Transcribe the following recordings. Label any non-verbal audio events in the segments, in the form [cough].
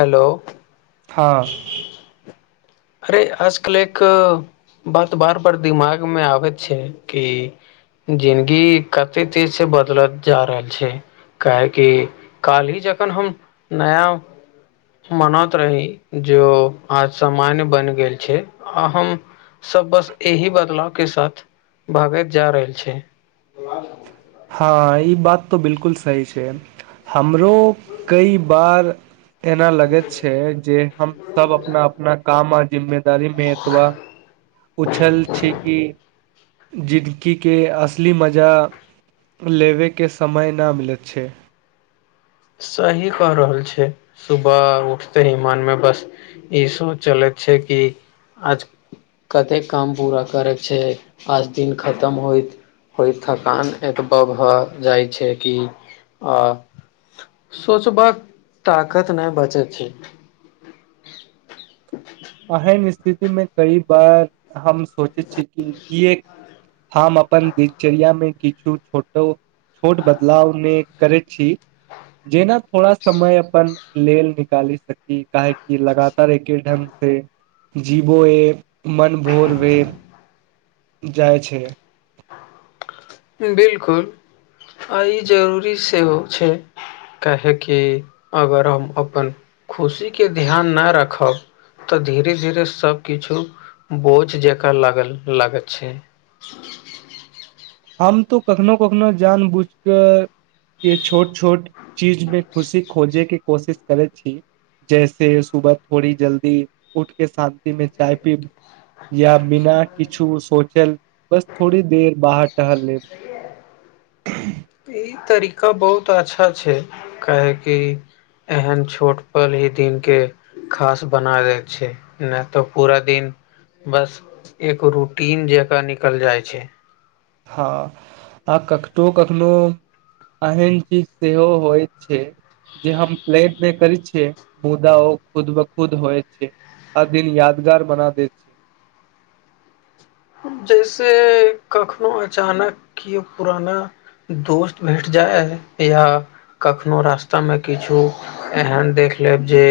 Hello हा अरे आजकल एक बात बार बार दिमाग मे आबैत छै की जिन्दगी कते तेज से बदलत जा रहल छै। काहे कि काल ही जखन हम नय मनैत रही जो आज सामान्य बनि गेल छै हम सभ बस एहि बदलाव के साथ भागैत जा रहल छै। हँ ई बात तऽ बिल्कूल सही छै हमरो कई बार एना लगे छै जे हम सभ अपना अपना काम आ जिम्मेदारी मे दुआ उलझल छै कि जिन्दगी के असली मजा लेबैके समय नहि मिलैत छै। सही कह रहल छै सुबह उठते मन मे बश ईस चलैत छै कि आज। कतेक काम पूरा करयके छै आज दिन खतम होइत होइ थकान एतबा भए जाइ छै कि सोचबाका ताकत नहि बचे छै। एहन स्थिति मे कई बार हम सोचे छिय कि एक हम अपन दिनचर्या मे किछु छोटो। छोट बदलाव नहि करैत छी। जेना थोड़ा समय अपन लेल निकाली सकी काहेकि लगातार एके ढंग के जीवो मन भर गेल जाइ छै। बिल्कुल आई जरूरी सेहो छै। काह कि अगर हम अपन खुशी के ध्यान नहि रखब तऽ धीरे धीरे सभकिछु बोझ जका लागल लागै छै। हम तो कखनो कखनो जान बूझ कऽ के छोट छोट चीजमे खुशी खोजे के कोशिश करैत छी। जैसे सुबह थोड़ी जल्दी उठ केँ शांति में चाय पीब या बिना किछु सोचल बस थोड़ी देर बाहर टहल लेब। ई तरीका बहुत अच्छा छै काहे कि एहन छोट पल ही दिन केँ खास बना दै छै नै तऽ पूरा दिन बस एक रूटीन जेका निकल जाय छै। हँ आ कटो कखनो एहन चीज सेहो होइत छै। जे हम प्लेड बैक कर छियै मुद्दा ओ खुद ब खुद होइ छै। आ दिन यादगार बना दै छै। जैसे कखनो अचानक केओ पुराना दोस्त भेट जाय या कखनो रास्ता में किछु एहन देख लेब जे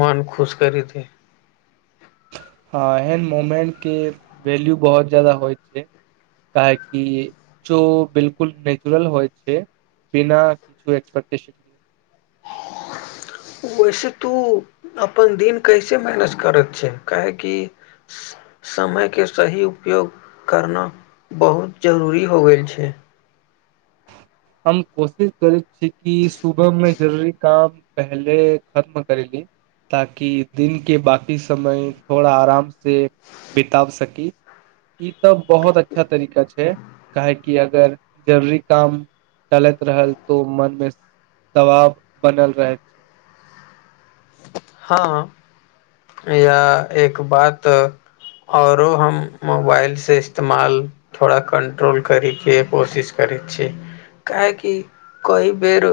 मन खुश करी देत। हँ एहन मोमेंट केँ वल्यू बहुत ज्यदा होइ छै। काहकि जो बिल्कुल नेचुरल होइ छै। बिना किछु एक्सपटेशन वैसे तू अपन दिन कैसे मैनस करैत छै काह कि समय केँ सही उपयोग करना बहुत जरूरी हो गेल छै। हम कोशिश करै छी कि सुबह में जरूरी काम पहिले खत्म करे ली। ताकि दिन केँ बाकी समय थोड़ा आराम से बिताब सकी। ई तऽ बहुत अच्छा तरीका छै काह कि अगर जरूरी काम टलैत रहल तो मन मे [inaudible] दबाब बनल रहैत। छै हँ [inaudible] या एक बात औरो हम मोबाइल से इस्तेमाल थोड़ा कंट्रोल करी केँ कोशिश करै छी काहै की कई बेर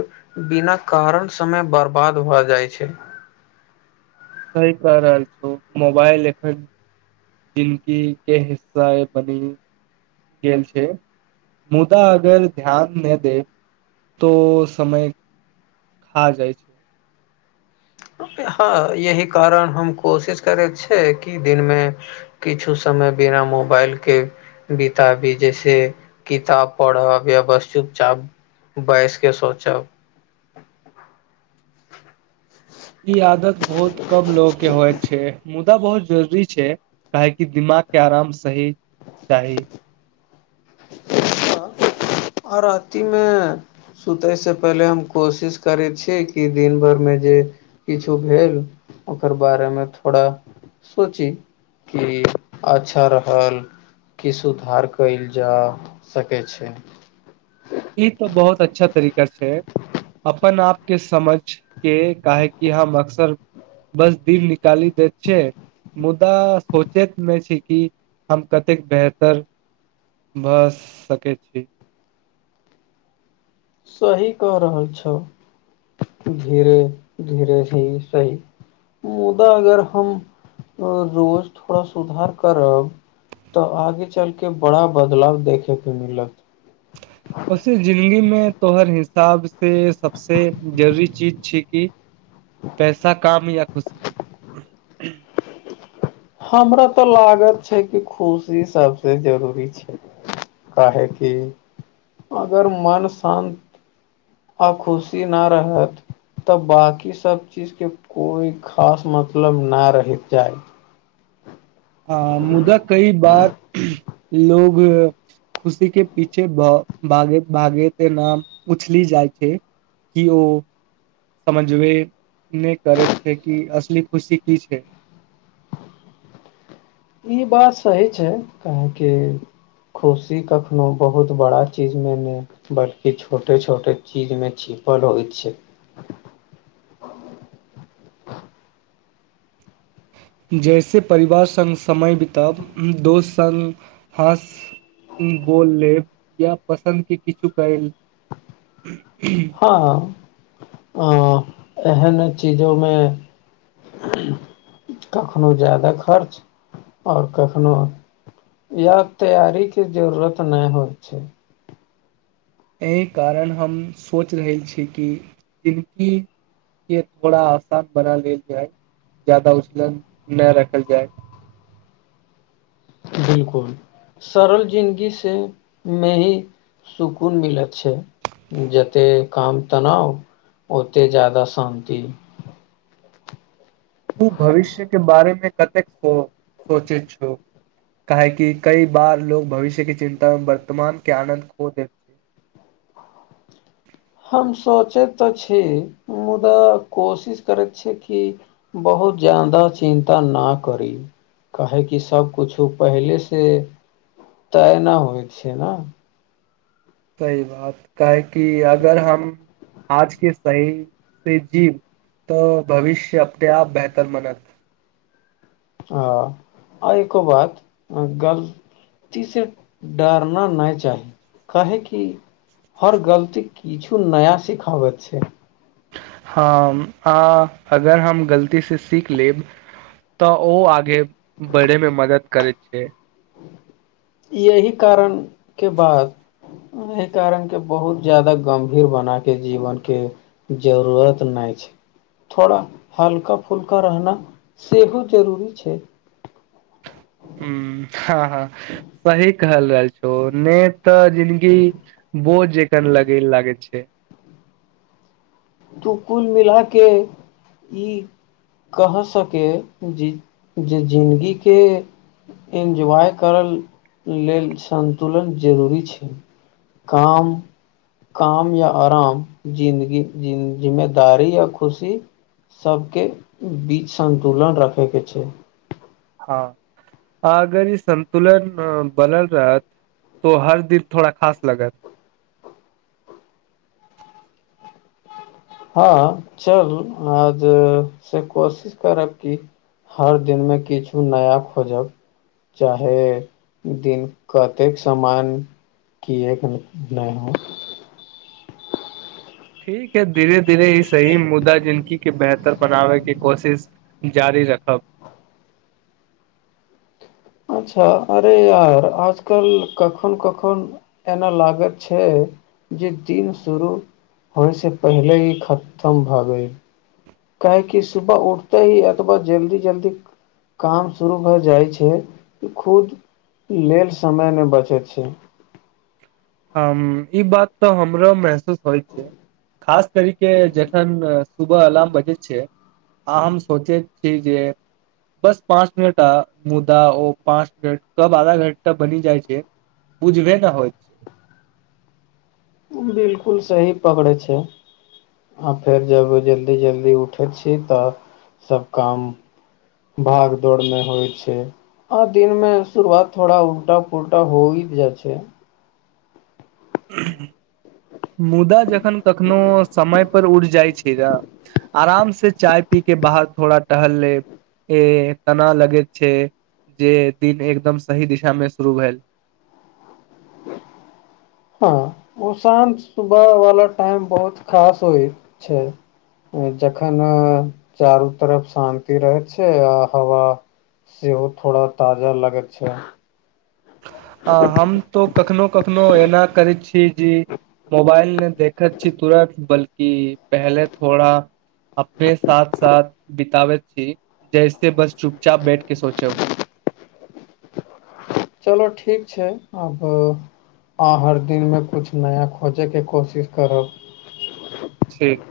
बिना कारण समय बर्बाद भए जाइ छै। सही कह रहल छौ मोबाइल एखन जिनकी केँ हिस्सा बनी। गेल छै [inaudible] मुदा अगर ध्यान नै दैत तो समय [inaudible] खा जाइ छै। हँ यही कारण हम कोशिश करैत छियै कि दिन में किछु समय बिना मोबाइल केँ बिताबी जे से किताब पढ़ब या बस चुपचाप बयस केँ सोचब। ई आदत बहुत कम लोक केँ होइत छै। मुद्दा बहुत जरूरी छै काहेकि दिमाग केँ आराम सही चाही। [unintelligible] और अती में सुतयसँ पहिले हम कोशिश करै छियै कि दिन भरि मे जे किछु भेल ओकर बारेमे थोड़ा सोची की अच्छा रहल। की सुधार कयल जा सकै छै। ई तो बहुत अच्छा तरीका छै। अपन आप केँ समझ केँ काहे की हम अक्सर बस दीप निकाली देत छै। मुदा सोचैत नेय छै कि हम कतेक बेहतर भऽ सकै छी। सही कह रहल छौ धीरे धीरे ही सही मुदा अगर हम रोज थोड़ा सुधार करब तऽ आगे चलके बड़ा बदलाव देखेके मिलत जे जिंन्दगी में तो हर हिसाब से सबस जरूरी चीज छै कि पैसा काम या खुशी हमरा तऽ लागत छै कि खुशी सबसे जरूरी छै काहे कि अगर मन शान्त आ खुशी ना रहत तऽ बाकी सब चीज के कोइ खास मतलब ना रहि जायत हँ मुदा कई बार लोग खुशी के पीछे भ भागैत भागैत तेना उछली जाइ छै कि ओ समझबे नहि करे छै कि असली खुशी की छै ई बात सही छै अहाँके खुशी कखनो बहुत बड़ा चीजमे नै बल्कि छोटे छोटे चीज में छिपल रहय छै जैसे परिवार सङ्ग समय बिताउ दोस्त सङ्ग हँस बोल लेब या पसन्द के किछु कैल हँ हँ एहनो चीजोमे कखनहु ज्यादा खर्च आओर कखनहु या तैयारी के जरूरत नहि होय छै एहि कारण हम सोचि रहल छी कि [unintelligible] के थोड़ा आसान बना लेल जाय ज्यादा उछलन नहि रखल जाय बिल्कुल सरल जिन्दगी से मे ही सुकून मिलैत छै जते कम तनाव ओते ज्यादा शान्ति तू भविष्य के बारेमे कतेको सोचै छो काहे कि कई बार लोग भविष्यके चिन्ता में वर्तमान के आनन्द खो देल हम सोचैत तऽ छी मुदा कोशिश करैत छी कि बहुत ज्यादा चिन्ता ना करी काहे कि सबकुछु पहिले से तय ना होइ छै नऽ सही बात काहे कि अगर हम आजके सही से जीव तऽ भविष्य अपने आप बेहतर बनत हाँ आय कऽ बाद गल से डरना नहि चाही काहे कि हर गलती किछु नया सिखाबैत छै हम हाँ अगर हम गलतीसँ सीख लेब तऽ ओहो आगे बढ़य मे मदद करैत छै ई यही कारण के बाद एहि कारण के बहुत ज्यादा गम्भीर बना देल जीवन के जरूरत नहि छै थोड़ा हल्का फुल्का रहना सेहो जरूरी छै। हम्म हँ हँ सही कहल रहल छै ने। त। ज़िन्दंगी बोझ जेकन लगे लागे छै। तू कुल मिला के ई। कह सके जे ज ज़िंदंगी के। एन्जॉय करय लेल संन्तुलन जरूरी छै। काम काम या आराम जिन्दगी। ज जिमेदारी य खुशी। सभ के बीच संन्तुलन रखे के छै। हँ अगर ई संन्तुलन बनल रहत। तो हर दिन थोड़ा खास लगत। हँ चलू आज से कोशिश करब की। हर दिन मे किछु नया खोजब। चाहे दिन कतेक समान। किए क ह। ठीक है धीरे धीरे ई। सही मुद्दा जिनकी के बेहतर बनाबेके कोशिश। जारी रखब। अच्छा अरे यार आजकल कखन कखन। एना लागत छै। जे दिन शुरू। होइसँ पहिले ई खतम भऽ गेल। काह कि सुबह उठते ही अथवा जल्दी जल्दी। काम शुरू भए जाय छै। खुद लेल समय ने बचैत छै। हम ई बात तऽ हमरो महसूस होइ छै। खास कर के जखन। सुबह अलार्म बजे छै। आ हम सोचे छी जे। बस पाँच मिनट आ मुदा ओ पाँच मिनट कब आधा घंटा बनि जाइ छै। बुझबे ने होइत। बिलकुल सही पकड़ै छै। आ फेर जब जल्दी जल्दी उठे छी तऽ सभ काम। भाग दौड़ नहि होइ छै। आ दिन में शुरुआत थोड़ा उल्टा पुलटा होइ जाइ छै। मुदा जखन कखनो समय पर उड़ जाइ छै। न। आराम से चाय पी। के बाहर थोड़ा टहल ले। ए तना लगैत छै। जे दिन एकदम सही दिशा मे शुरू भेल। हँ ओ शं। सुबह वाला टाइम बहुत खास होइ छै। जखन चारू तरफ शान्ति रहै छै। आ हवा। सेहो थोड़ा ताजा लगैत छै। आ हम तो कखनो कखनो एना करैत छीय जी। मोबाइल नहि देखैत छी। तुरत बल्कि पहले थोड़ा। अपने साथ साथ बितबैत छी। जैसे बस चुपचाप बैठ के सोचब। चलो ठीक छै। आब। आह हर दिनमे किछु नया खोजैके कोशिश करब। ठीक।